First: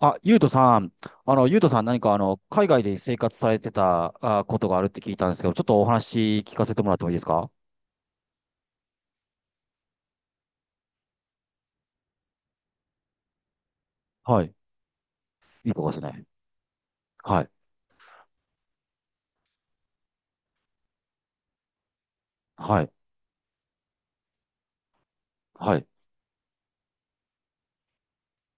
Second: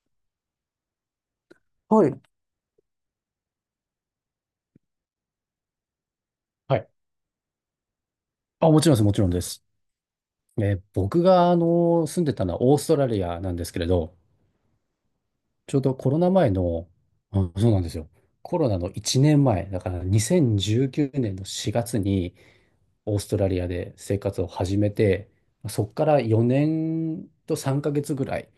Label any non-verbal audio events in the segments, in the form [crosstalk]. あ、ゆうとさん、ゆうとさん何はかい。海外で生活されてたあことがあるって聞いたんですけど、ちょっとお話聞かせはてもい。らってもいいですか？あ、もちろんです、もちろんです。僕が、住んでたのはオーストラリアなんですけれど、はい。いいちょうとこどですコロね。ナ前の、うはい。ん、そうなんですよ。コロナの1年前、だから2019年の4月にはい。オーストラリアで生活を始めて、はそい。こから4年と3ヶ月ぐらい、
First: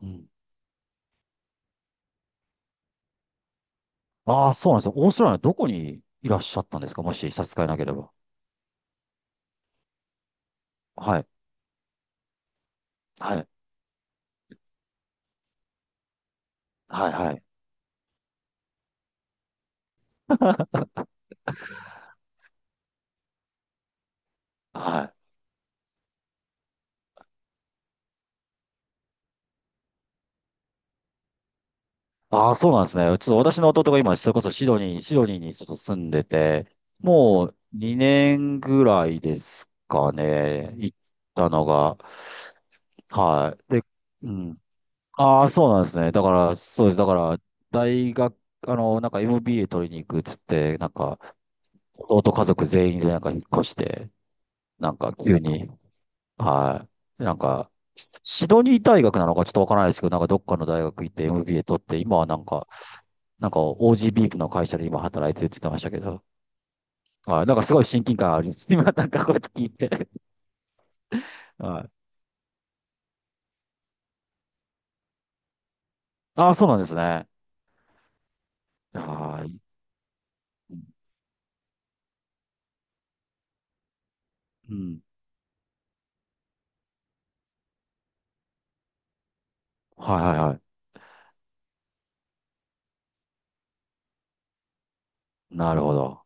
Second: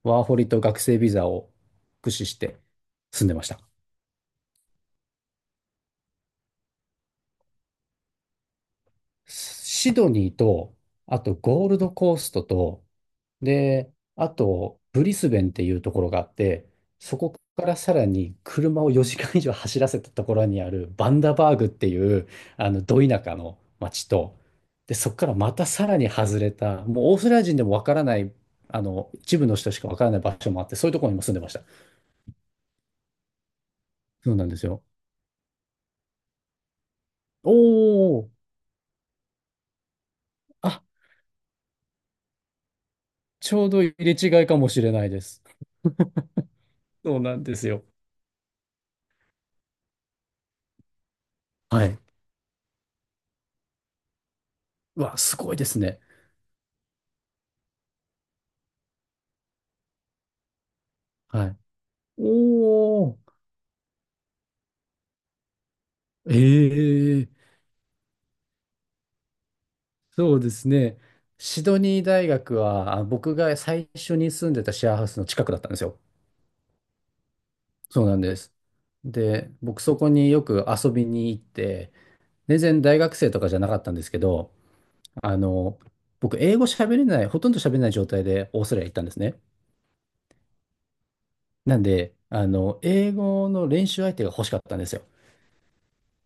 うワーん。ホリと学生ビザを駆使して住んでました。ああ、そうなんですよ。オーストラリアのどこにいらっしゃったんですか？もし差し支えなければ。シドニーと、はあい。とゴールドコーストと、はい。で、あと、ブリスベンっていうところがあって、はい。そこはかい。らさらに車を4時間以上走らせたところにあるバンダバーグっていう、ど田舎の町と、で、はそい。こからまたさらに外れた、もうオーストラリア人でもわからない、一部の人しかわからない場所もあって、そういうところにも住んでました。ああ、そうなんですね。ちょっと私の弟が今、それそうこなんそでシすドよ。ニー、シドニーにちょっと住んでて、もおうお、2年ぐらいですかね。あ、行ったのが。ちはょうい。で、ど入れう違いかん。もしれないです。ああ、そうなんですね。だから、そうです。だかそうなら、んですよ。大学、なんか MBA 取りに行くっつって、なんか、はい。弟家族全員でなんか引っ越して、なんうかわ、す急ごいでに。すね。はい。なんか、シシドニー大学なのかちょっとわからないですけど、なんかどっかの大学行って はい。MBA 取って、今はなんか、おー。なんか OGB の会社で今働いてるって言ってましたけど、ええ、はい。なんかすごい親近感あります。[laughs] 今なんかこうやって聞いて。そうですね。シドはい。ニー大学は、あ僕が最初に住んでたシェアハウスの近くだったんですよ。ああ、そうなんですね。そうなんです。はで、い。僕そこによく遊びに行って、全然大学生とかじゃなかったんですけど、うん。あの、僕英語喋れない、ほとんど喋れない状態でオーストラリア行ったんですね。はい、はい、はなんで、英語の練習相手が欲しかったんですよ。い。なるほど。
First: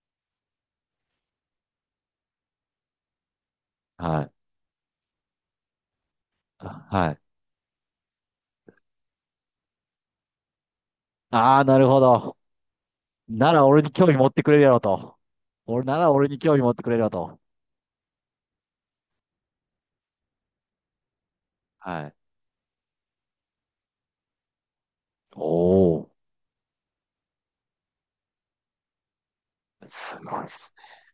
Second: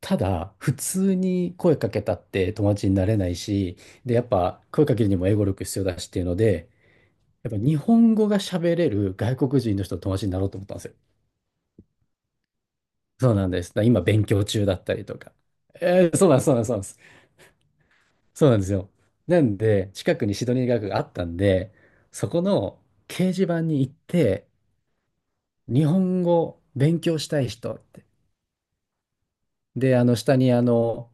ただ、普通に声かけたって友達になれないし、で、はやっい。ぱ声かけるにも英語力必要だしっていうので、あ、はい。やっぱ日本語が喋れる外国人の人と友達になろうと思ったんですよ。ああ、なるほど。そうなんなでらす。だか俺らに今興味勉持って強くれる中やだろったりと。とか。俺ならそ俺うなにんです、そ興う味なんです、持っそうなてんでくれす。るやろと。そうなんですよ。なんで、近くにシドニー大学があったんで、はい。そこの掲示板に行って、お日お。本語勉強したい人って。で、す下ごいでにすね。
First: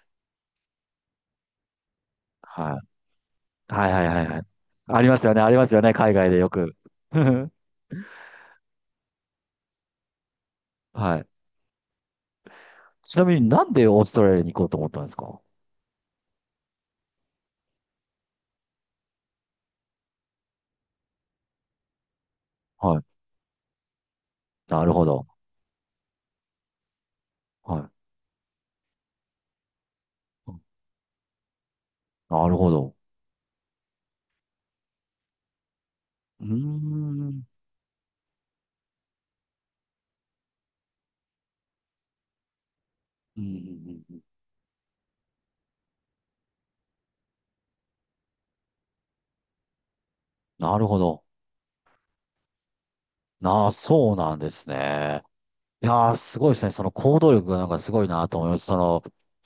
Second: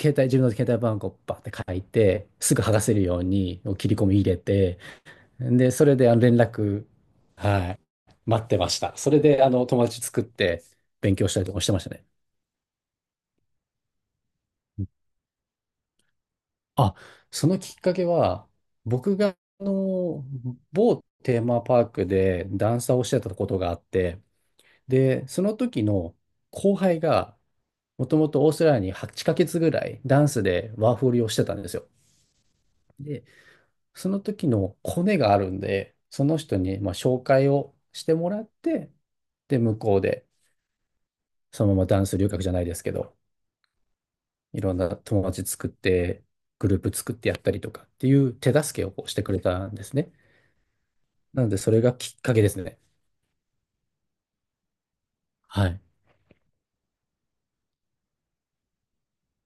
携帯、自分の携帯番号をバーって書いて、すぐは剥がせるい。ように切はい、りは込い、みは入い、れはい。て、ありますよね、ありまで、すよそね、れで海外連でよく。絡、[laughs] はい、待ってました。それで、友達作って勉はい。強したりとかしてましたね。ちなみになんでオーストラリアに行こうとう思ん、ったんですか？あ、そのきっかけは、僕が、某テーマパークでダンサはーをしてい。たことがあって、なるほど。で、その時の後輩が、はい。もともとオーストラリアに8ヶ月ぐらいダンスでワーホリをしてたんですよ。なるほど。で、その時のコネがあるんで、そのうーん。人にまあ紹うん、介をしてもらって、で、向こうでそのままダンス留学じゃないですけど、うん、うん、うん。いろんな友達作って、グループ作ってやったりとかっていう手助けをこうしてくれたんですね。なるほど。なので、それがきっかけですね。なあ、そうなんですね。はい。いやー、すごいですね。その行動力がなんかすごいなと思います。その、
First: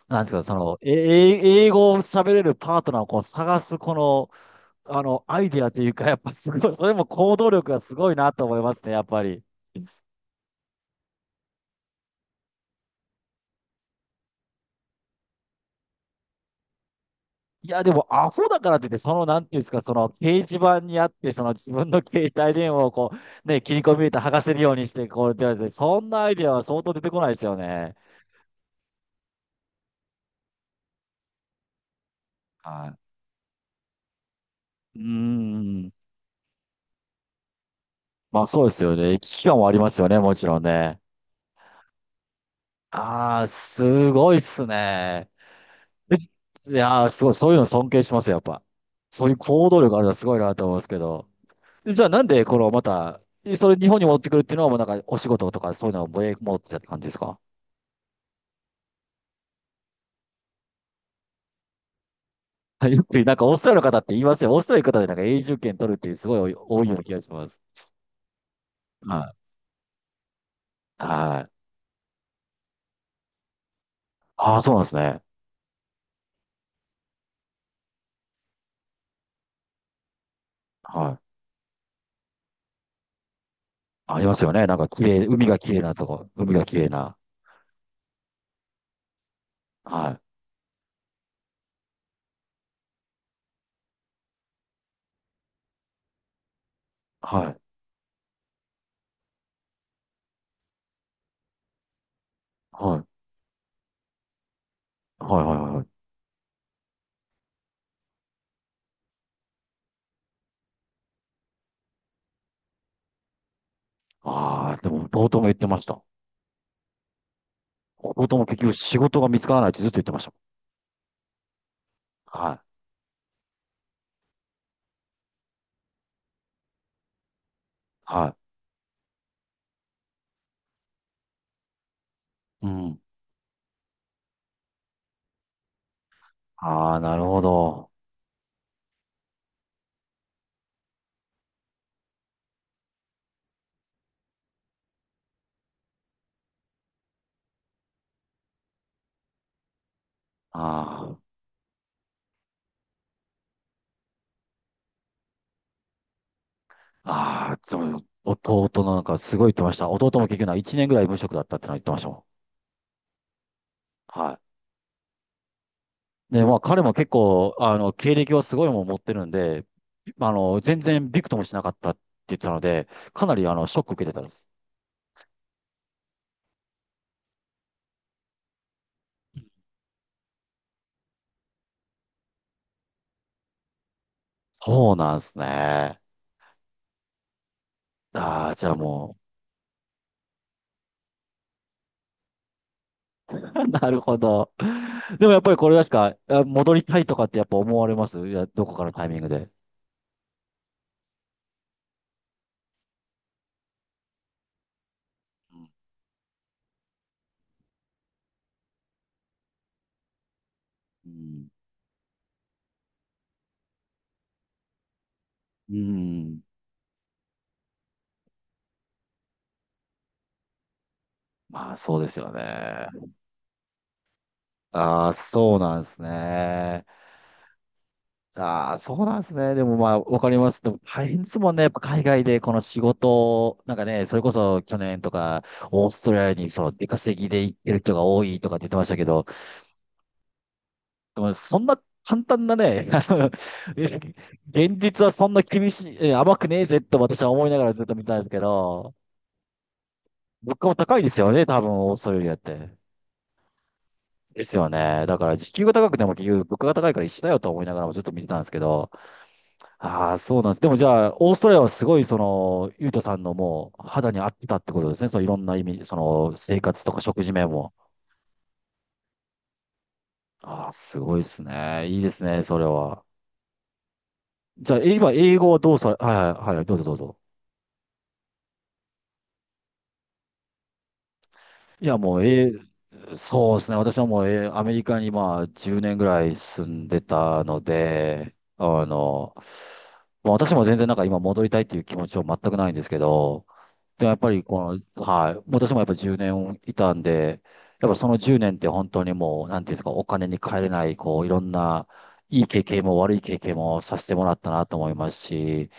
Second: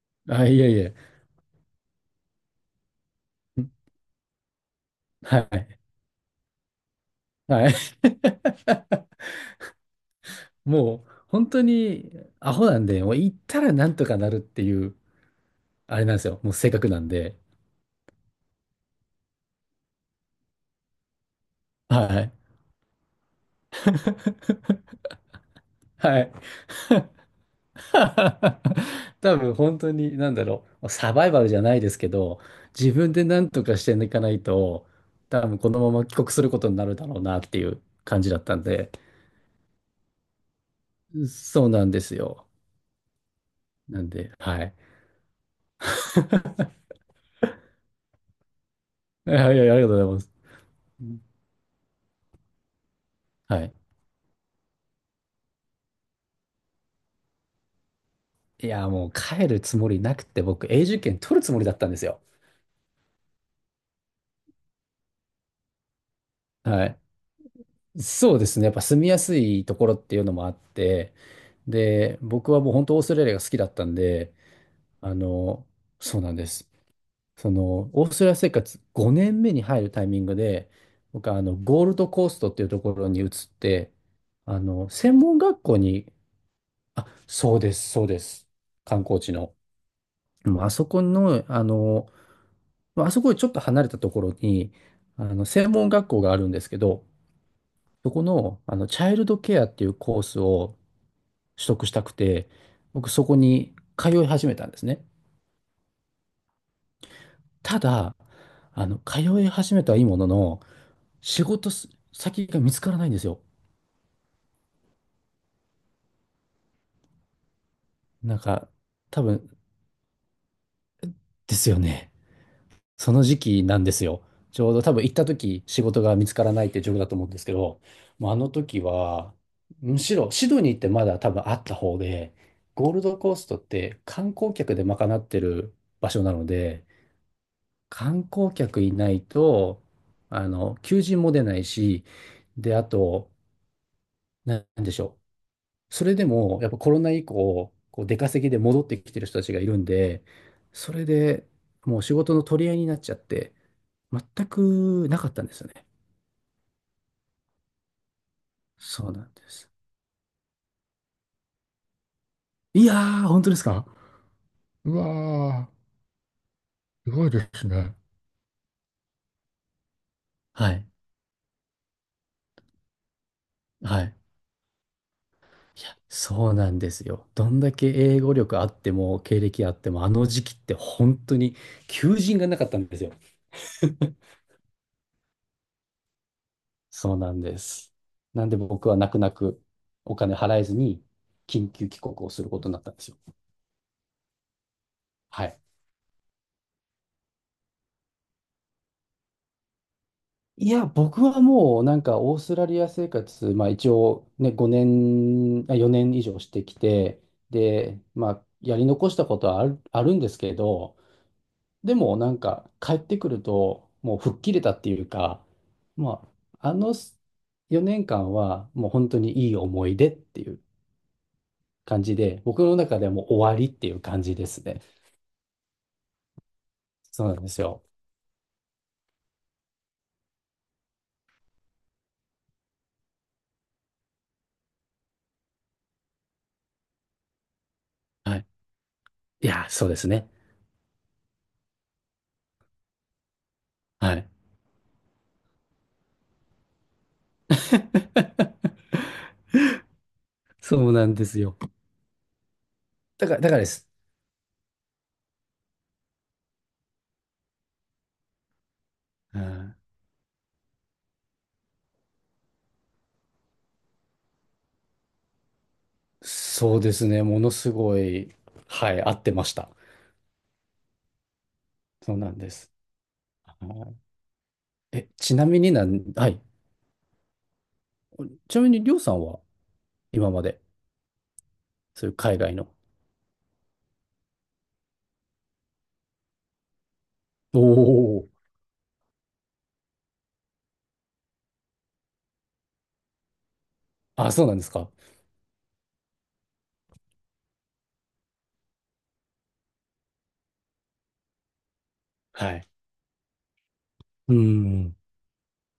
なんですか、あ、そいえいの、え、え。え英語を喋れるパートナーをこう探す、この、はアイデアい。というか、やっぱすごい、それも行動は力い。がすごいなと思いますね、やっぱ [laughs] り。もう、本当にアホなんで、もう行ったらなんとかなるっていう、あれなんですよ。もう性格なんで。いや、でも、アホだからといって、その、なんていうんですか、その、掲示板にあって、その、自分のは携い。帯電話をこう、ね、切り込み入れて剥がせるようにし [laughs] て、こう、って言われて、そんはなアい。イデアは相当出てこないですよね。[laughs] 多分本当に、なんだろう、サバイバルじゃないですけど、自は分で何とかしていかないと、い。う多分このーまん。ま帰国することになるだろうなっていう感じだまっあ、たそんうですで、よね。危機感はありますよね、もちろんね。そうなんですよ。ああ、なんすで、ごいっはすい。ね。[laughs] えい [laughs] やー、すごい、そういうの尊敬します、やっぱ。そういいうやい行や、あ動りがと力あるうのはございますす。ごいなと思うんですけうん、ど。でじゃあ、なんで、この、また、えはそい。れ日本に持ってくるっていうのは、もうなんか、お仕事とか、そういうのを持持ってたって感じですか？いや、もう帰るつもりなくて、僕、永住権取るつもりだったんですよ。はい。 [laughs] よく、なんか、オーストラリアの方って言いますよ。オーストラリアの方で、なんか、永住権取るっていう、すごい多はいようい。な気がします。そうですね。やっぱ住みやはすいところっていうのもあっい。て、はい。で、僕はもう本当オーストラリアが好きだったんで、ああ、そうなんですあね。の、そうなんです。その、オーストラリア生活5年目に入るタイミングで、は僕い。はゴールドコーストっていうところに移って、ありますよね。なんか、綺専麗、門海が学綺校麗なとに、こ。海が綺麗あ、な。そうです、そうです。観光地の。はい。もうあそこの、まああそこよりちょっと離れたところに、専門学校があるんですけど、はい。そこの、チャイルドケアっていうコースを取得したくて、はい。僕そこに通い始めたんですね。はい、はい、はい。ただ、通い始めたはいいものの、仕事す先が見つからないんですよ。ああ、でも、冒頭も言ってました。仕な事んも結か、局仕事多が見つ分、からないってずっと言ってましたですよね。もん。はい。その時期なんですよ。ちょうど多分行った時、仕事が見つからないって状況だと思うんですけど、もうあはの時は、むしろシドニーってまだ多分あった方で、い。うゴーん。ルドコーストって観光客で賄ってる場所なので、ああ、なるほど。観光客いないと、求人も出ないし、で、あと、なんでしょう。それでも、やっぱコロナ以降、こう出稼ぎで戻ってきてる人たちがいるんで、それあでもう仕事の取り合いになっちゃって、全くなかったんですよね。あ。ああ、そう、弟のなんそうかなんすでごい言ってす。ました。弟も結局な1年ぐらい無職だったってのは言ってましたもいやー、本当ですか？ん。はうわい。で、まあ彼も結ー、すごいで構、すね。経歴はすごいもん持ってるんで、は全い。然びくともしなかったって言ってたので、かなりあの、ショックは受けてい。たんです。いや、そうなんですよ。どんだけ英語力あっても、経歴あっても、あの時期って本当に求人がなかったんですよ。そうなんですね。そうなんです。なあんあ、でじゃあ僕は泣もくう。泣くお金払えずに緊急帰国をすることになったんですよ。[laughs] なるほど。でもやっはぱりい。これですか、あ、戻りたいとかってやっぱ思われます？いや、どこかのタイミングで。いや、僕はもうなんかオーストラリア生活、まあ一応ね、5年、あ4年以上してきて、で、まあやり残したことはある、あるんですけど、うん。でもなんか帰ってくるともう吹っ切れたっていうか、うまん。ああの4年間はもう本当にいい思い出っていうまあそう感でじすよで、僕のね。中ではもう終わりっていう感じですね。ああ、そうなんですね。そうなんですよ。ああ、そうなんですね。でもまあ、わかります。でも大変ですもんね。やっぱ海外でこの仕事を、なんかね、それこそ去年とか、オーストラリアにその出稼ぎで行ってる人が多はいい。とかって言ってましたけど、いや、そうですね。でもそんな簡単なね、あのえはい。現実はそんな厳しい、え甘くねえぜと私は思いながらずっと見てたんですけど、[laughs] 物価もそう高いなでんすでよすね、よ。多分、オーストラリアって。だから、だからです。ですよね。だから、時給が高くても結局物価が高いから一緒だよと思いながらもずっと見てたんですけど、うん。ああ、そうなんです。でもじゃあ、オーストラリアはすごい、その、ゆうとさんのもう肌に合ってたってことですね。そういろんな意味、その、生そう活とでかす食ね。事も面のすも。ごい、はい、合ってました。ああ、すごいですね。いいでそうすなんね、でそれす。は。あの、じゃあ、ええ、今、ち英な語はみにどうなされ、はん、い。はい。はい、はい、どうぞどうぞ。ちなみに、りょうさんは今まで、いや、そういもうう、海外の。そうですね。私はもう、アメリカにまあ、10年ぐらい住んでたおのお、で、まあ私も全然なんか今戻りたいっていう気持ちは全くないんですけど、で、やっぱあ、りそうなんですこか。の、はい、私もやっぱ10年いたんで、やっぱその10年って本当にもう、なんていうんですか、お金に換えれない、こう、いろんな、いいは経い。験も悪い経験もさせてもうらーったなと思いん。ますし、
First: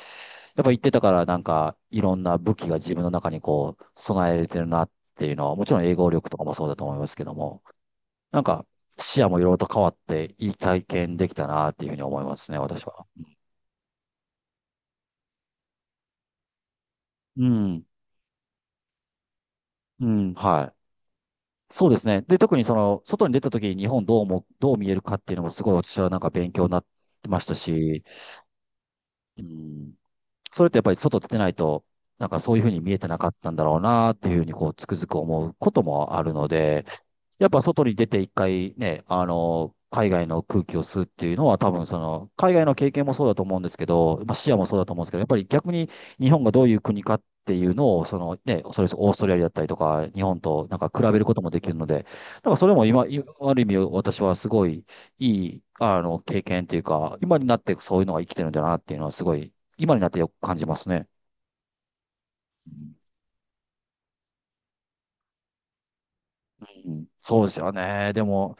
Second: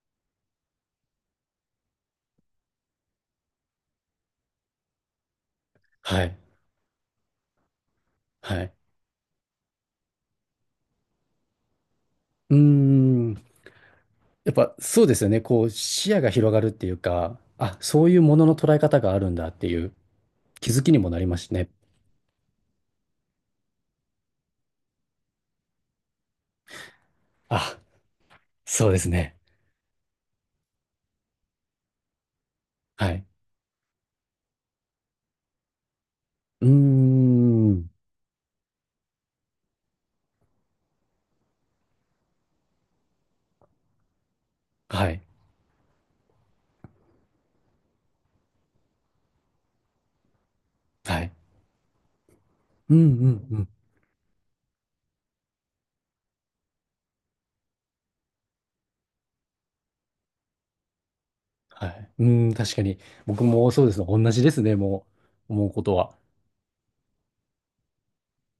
やっぱ行ってたからなんか、いろんな武器が自分の中にこう、備えれてるなっていうのは、もちろん英語は力とい。かもそうだと思いますけども、なんはか、い。視野もいろいろと変わって、いい体験できたなっていうふうに思いますうーね、私は。ん。やっぱそうですよね。こう、視野が広がるっていうか、うあ、ん、そういうものの捉え方があるんだっていう。うん、気はい。づきにもなりますしね。そうですね。で、特にその、外に出た時に日本どう見えるかっていうのもすごい私はなんか勉強になってましたあ、し、そうですね。うん、それってやっぱり外出てないと、なんかそういうふうに見えてはない。かったんだろうなっていうふうにこう、つくづく思うこともあるのうーで、やっぱ外ん。に出て一回ね、海外の空気を吸うっていうのは多分その、海外の経験もそうだと思うんですけど、まあ視野もそうだと思うんではすけど、い。やっぱり逆に日本がどういう国かっていうのを、そのね、それこそオーストラリアだったりとか、日本となんか比べはるい。こともできるので、なんかそれもうんう今、んいあうる意ん。味私はすごいいい、経験っていうか、今になってそういうのが生きてるんだなっていうのはすごい、今になってよく感じますね。はい。うーん、確かに。僕もそうですね。同じですね。もう、思うことは。うん、そうですよね。でも、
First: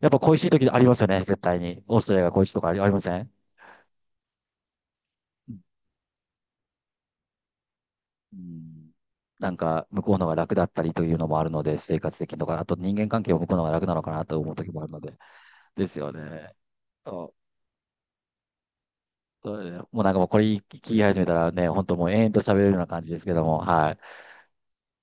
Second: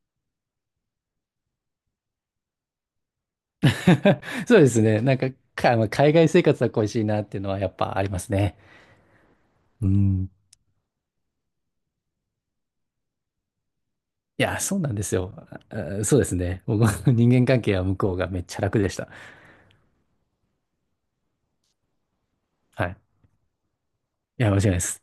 やっぱ恋しい時ありますよね、絶対に。オーストラリアが恋しいとかありません？ [laughs] そうですね。なんか、か、まあ海外生活は恋しいなっていうのはやっぱありますうね。ん。なんか、う向こうのん。が楽だったりというのもあるので、生活的とか、あと人間関係を向こうのが楽なのかなとい思うや、時そうもあなるんのですで、よ。ですあよそうですね。ね。僕の人そう間関係は向こうがめっちゃ楽でした。そう、ね。もうなんかもうこれ聞き始めたらね、本当もう延々と喋れるようなはい。感じですけども、はい。いや、間違いないです。